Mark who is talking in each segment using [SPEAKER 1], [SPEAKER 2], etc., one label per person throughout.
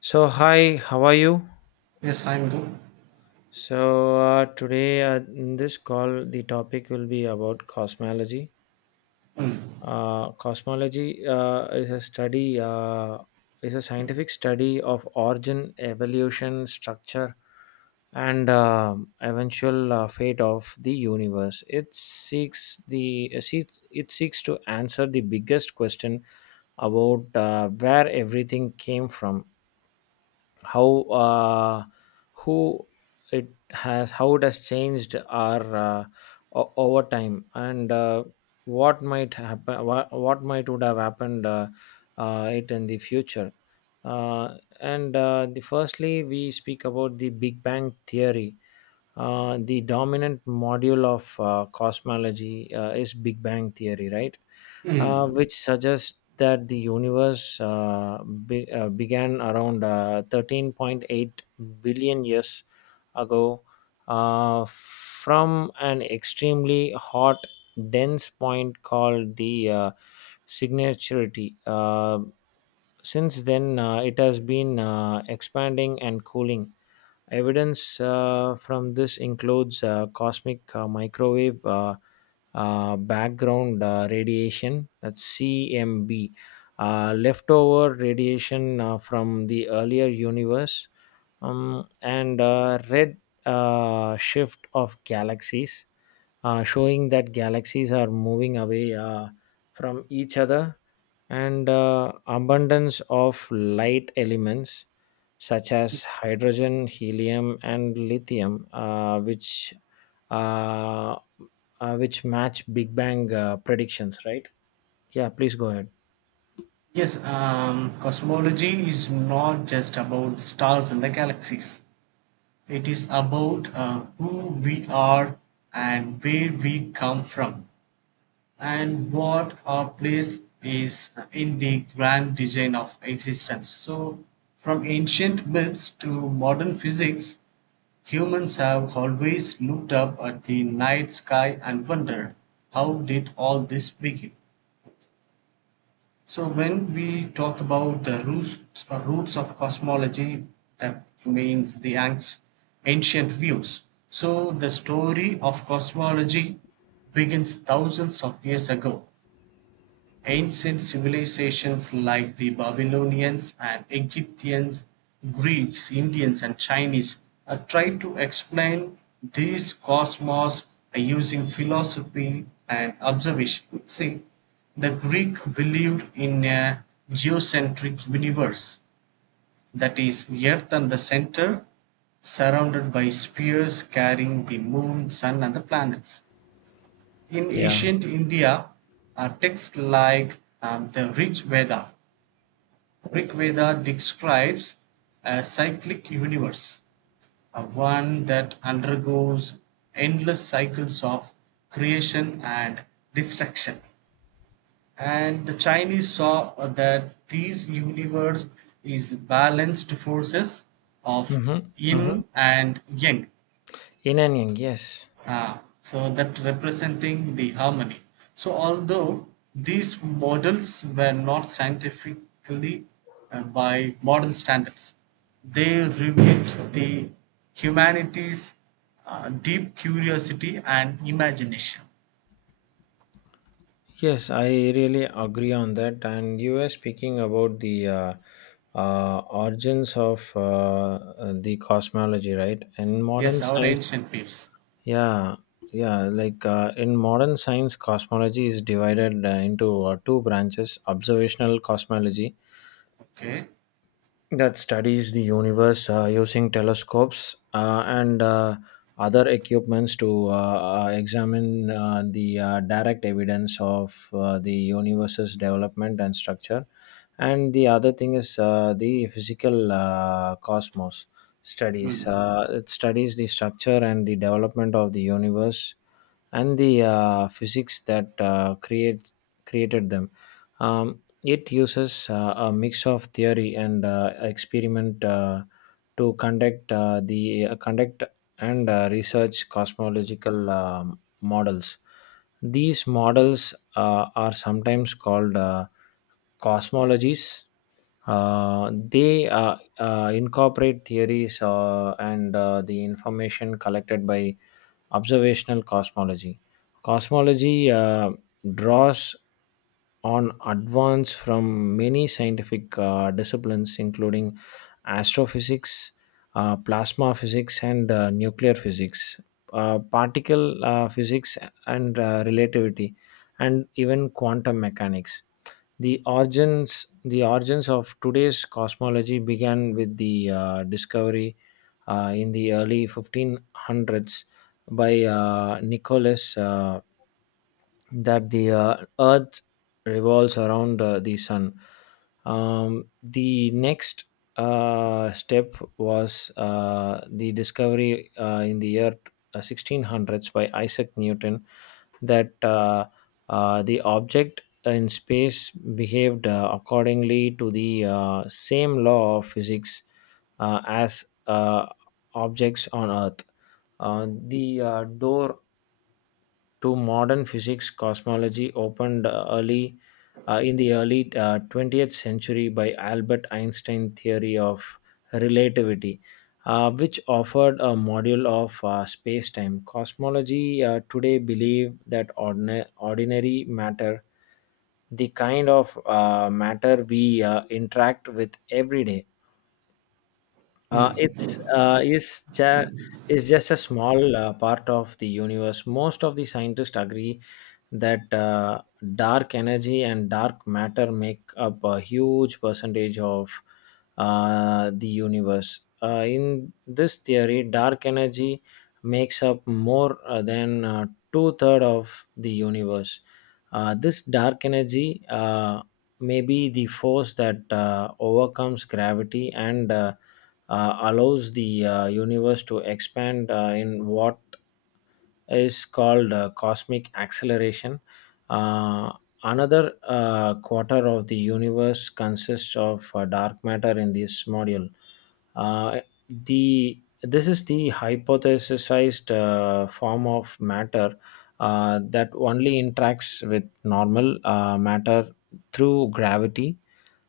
[SPEAKER 1] So, hi, how are you?
[SPEAKER 2] Yes, I'm good.
[SPEAKER 1] So, today in this call, the topic will be about cosmology. Cosmology is a scientific study of origin, evolution, structure, and eventual fate of the universe. It seeks to answer the biggest question about where everything came from, how uh, who how it has changed our, over time, and what might happen what might would have happened it in the future. Uh, and uh, the firstly, we speak about the Big Bang theory. The dominant module of cosmology is Big Bang theory, right,
[SPEAKER 2] Mm.
[SPEAKER 1] which suggests that the universe began around 13.8 billion years ago from an extremely hot, dense point called the signaturity. Since then, it has been expanding and cooling. Evidence from this includes cosmic microwave, background radiation, that's CMB, leftover radiation from the earlier universe, and red shift of galaxies, showing that galaxies are moving away from each other, and abundance of light elements such as hydrogen, helium, and lithium, uh, which match Big Bang predictions, right? Yeah, please go ahead.
[SPEAKER 2] Yes, cosmology is not just about the stars and the galaxies. It is about who we are, and where we come from, and what our place is in the grand design of existence. So, from ancient myths to modern physics, humans have always looked up at the night sky and wondered, how did all this begin? So when we talk about the roots or roots of cosmology, that means the ancient views. So the story of cosmology begins thousands of years ago. Ancient civilizations like the Babylonians and Egyptians, Greeks, Indians, and Chinese tried to explain these cosmos using philosophy and observation. See, the Greek believed in a geocentric universe, that is, Earth and the center, surrounded by spheres carrying the moon, sun, and the planets. In
[SPEAKER 1] Yeah.
[SPEAKER 2] ancient India, texts like the Rig Veda describes a cyclic universe, one that undergoes endless cycles of creation and destruction. And the Chinese saw that these universe is balanced forces of
[SPEAKER 1] Mm-hmm. Mm-hmm.
[SPEAKER 2] yin and yang.
[SPEAKER 1] In and yang, yes.
[SPEAKER 2] Ah, so that representing the harmony. So although these models were not scientifically by modern standards, they revealed the humanity's deep curiosity and imagination.
[SPEAKER 1] Yes, I really agree on that. And you were speaking about the origins of the cosmology, right, in modern
[SPEAKER 2] Yes, our
[SPEAKER 1] science.
[SPEAKER 2] ancient peeps.
[SPEAKER 1] Yeah, yeah. Like, in modern science, cosmology is divided into two branches: observational cosmology,
[SPEAKER 2] Okay.
[SPEAKER 1] that studies the universe using telescopes and other equipments to examine the direct evidence of the universe's development and structure. And the other thing is the physical cosmos studies.
[SPEAKER 2] Hmm.
[SPEAKER 1] It studies the structure and the development of the universe and the physics that creates created them. Um, it uses a mix of theory and experiment to conduct and research cosmological models. These models are sometimes called cosmologies. They incorporate theories and the information collected by observational cosmology. Cosmology draws on advance from many scientific disciplines, including astrophysics, plasma physics, and nuclear physics, particle physics, and relativity, and even quantum mechanics. The origins of today's cosmology began with the discovery in the early 1500s by Nicholas, that the Earth revolves around the Sun. The next step was the discovery in the year 1600s by Isaac Newton, that the object in space behaved accordingly to the same law of physics as objects on Earth. The door to modern physics cosmology opened early in the early 20th century by Albert Einstein theory of relativity, which offered a module of space-time. Cosmology today believe that ordinary matter, the kind of matter we interact with every day, Uh, it's uh, is ja- is just a small part of the universe. Most of the scientists agree that dark energy and dark matter make up a huge percentage of the universe. In this theory, dark energy makes up more than two third of the universe. This dark energy may be the force that overcomes gravity and allows the universe to expand in what is called cosmic acceleration. Uh, another quarter of the universe consists of dark matter in this module. Uh, the this is the hypothesized form of matter that only interacts with normal matter through gravity,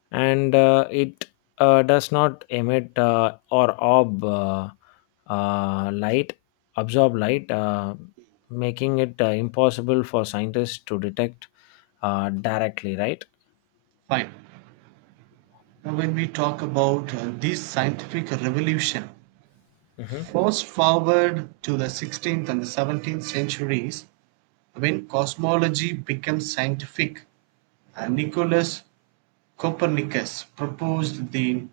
[SPEAKER 1] and it does not emit, or ob light absorb light, making it impossible for scientists to detect directly, right.
[SPEAKER 2] Fine. Now, when we talk about this scientific revolution,
[SPEAKER 1] Mhm.
[SPEAKER 2] fast forward to the 16th and the 17th centuries, when cosmology became scientific, Nicholas Copernicus proposed the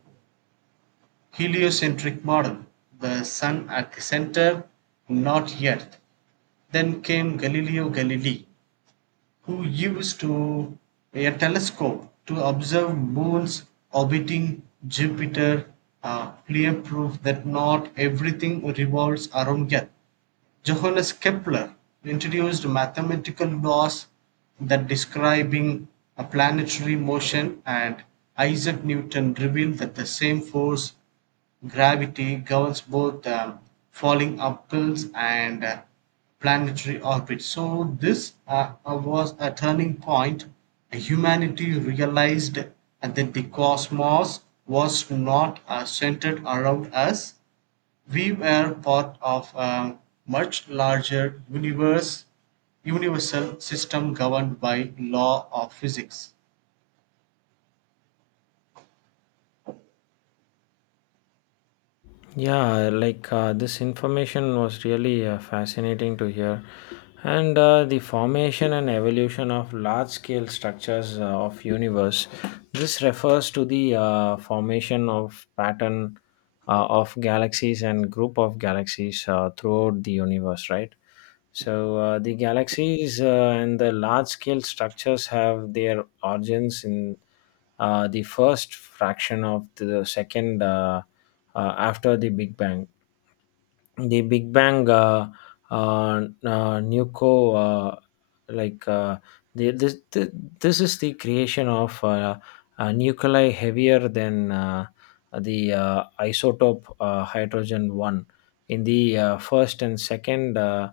[SPEAKER 2] heliocentric model, the sun at the center, not earth. Then came Galileo Galilei, who used to a telescope to observe moons orbiting Jupiter, clear proof that not everything revolves around earth. Johannes Kepler introduced mathematical laws that describing a planetary motion, and Isaac Newton revealed that the same force gravity governs both falling upwells and planetary orbits. So this was a turning point. Humanity realized that the cosmos was not centered around us. We were part of a much larger universal system governed by law of physics.
[SPEAKER 1] Yeah, like, this information was really fascinating to hear. And the formation and evolution of large-scale structures of universe. This refers to the formation of pattern of galaxies and group of galaxies throughout the universe, right? So, the galaxies and the large-scale structures have their origins in the first fraction of the second, after the Big Bang. The Big Bang uh, uh, uh, nuco like the, this the, This is the creation of nuclei heavier than the isotope hydrogen one in the first and second. Uh,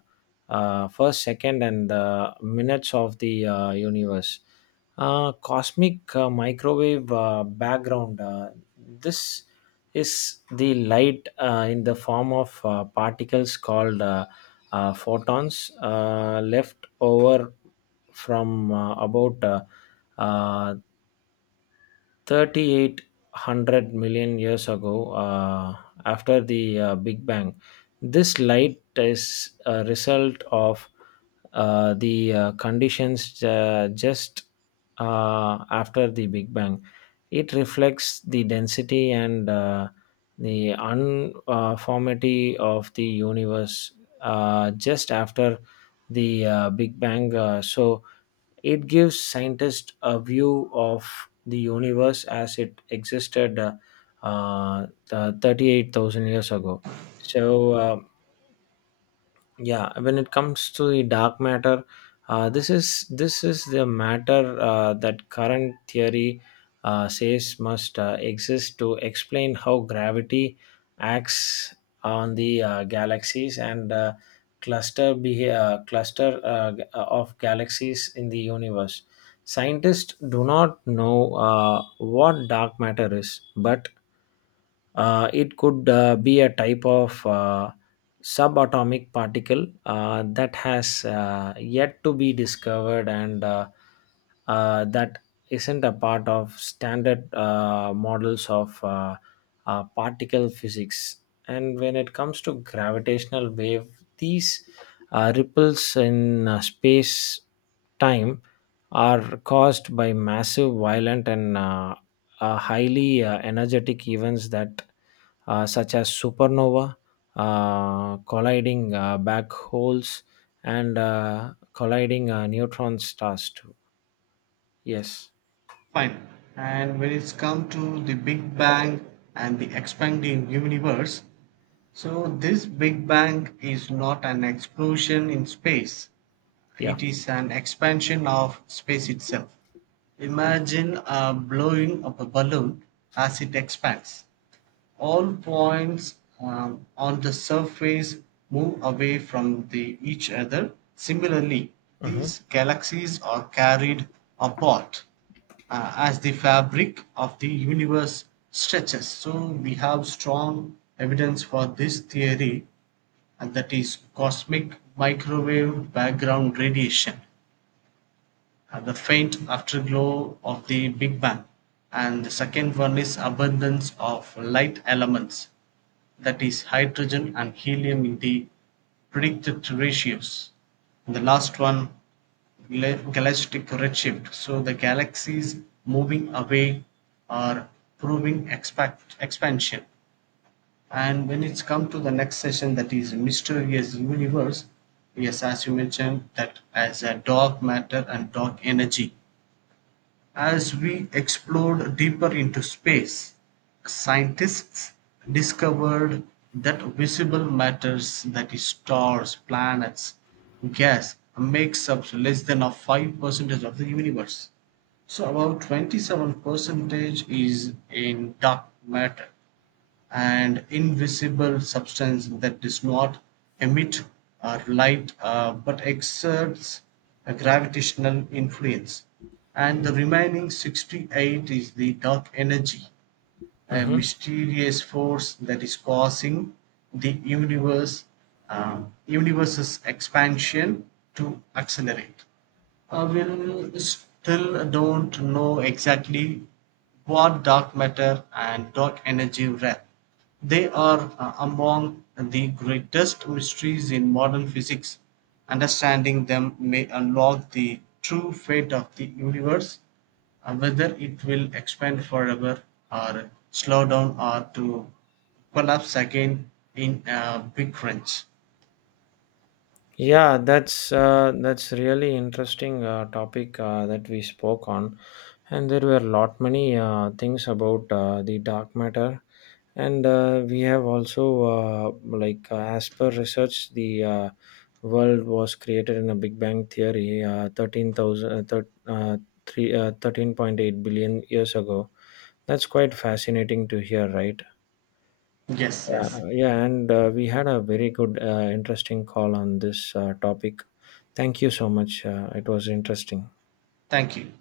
[SPEAKER 1] uh, first, second, and the minutes of the universe. Cosmic microwave background. This is the light in the form of particles called photons left over from about uh, 3,800 million years ago, after the Big Bang. This light is a result of the conditions just after the Big Bang. It reflects the density and the unformity of the universe just after the Big Bang. So, it gives scientists a view of the universe as it existed, uh, 38,000 years ago. So, yeah, when it comes to the dark matter, this is the matter that current theory says must exist to explain how gravity acts on the galaxies and cluster of galaxies in the universe. Scientists do not know what dark matter is, but it could be a type of subatomic particle that has yet to be discovered, and that isn't a part of standard models of particle physics. And when it comes to gravitational wave, these ripples in space time are caused by massive, violent, and highly energetic events that such as supernova, colliding black holes, and colliding neutron stars too. Yes.
[SPEAKER 2] Fine. And when it's come to the Big Bang and the expanding universe, so this Big Bang is not an explosion in space.
[SPEAKER 1] Yeah.
[SPEAKER 2] It is an expansion of space itself.
[SPEAKER 1] Mm-hmm.
[SPEAKER 2] Imagine blowing up a balloon. As it expands, all points on the surface move away from each other. Similarly,
[SPEAKER 1] Mm-hmm.
[SPEAKER 2] these galaxies are carried apart as the fabric of the universe stretches. So, we have strong evidence for this theory, and that is cosmic microwave background radiation, the faint afterglow of the Big Bang, and the second one is abundance of light elements, that is hydrogen and helium in the predicted ratios. And the last one, galactic redshift. So the galaxies moving away are proving expansion. And when it's come to the next session, that is mysterious universe. Yes, as you mentioned, that as a dark matter and dark energy. As we explored deeper into space, scientists discovered that visible matters—that that is stars, planets, gas makes up less than a 5% of the universe. So about 27% is in dark matter and invisible substance that does not emit or light but exerts a gravitational influence. And the remaining 68 is the dark energy, a
[SPEAKER 1] Mm-hmm.
[SPEAKER 2] mysterious force that is causing the universe's expansion to accelerate. We'll still don't know exactly what dark matter and dark energy were. They are among the greatest mysteries in modern physics. Understanding them may unlock the true fate of the universe, whether it will expand forever, or slow down, or to collapse again in a big crunch.
[SPEAKER 1] Yeah, that's really interesting topic that we spoke on, and there were a lot many things about the dark matter, and we have also, like, as per research, the world was created in a Big Bang theory, thirteen thousand three 13.8 billion years ago. That's quite fascinating to hear, right?
[SPEAKER 2] Yes, yes.
[SPEAKER 1] Yeah, and we had a very good, interesting call on this topic. Thank you so much. It was interesting.
[SPEAKER 2] Thank you.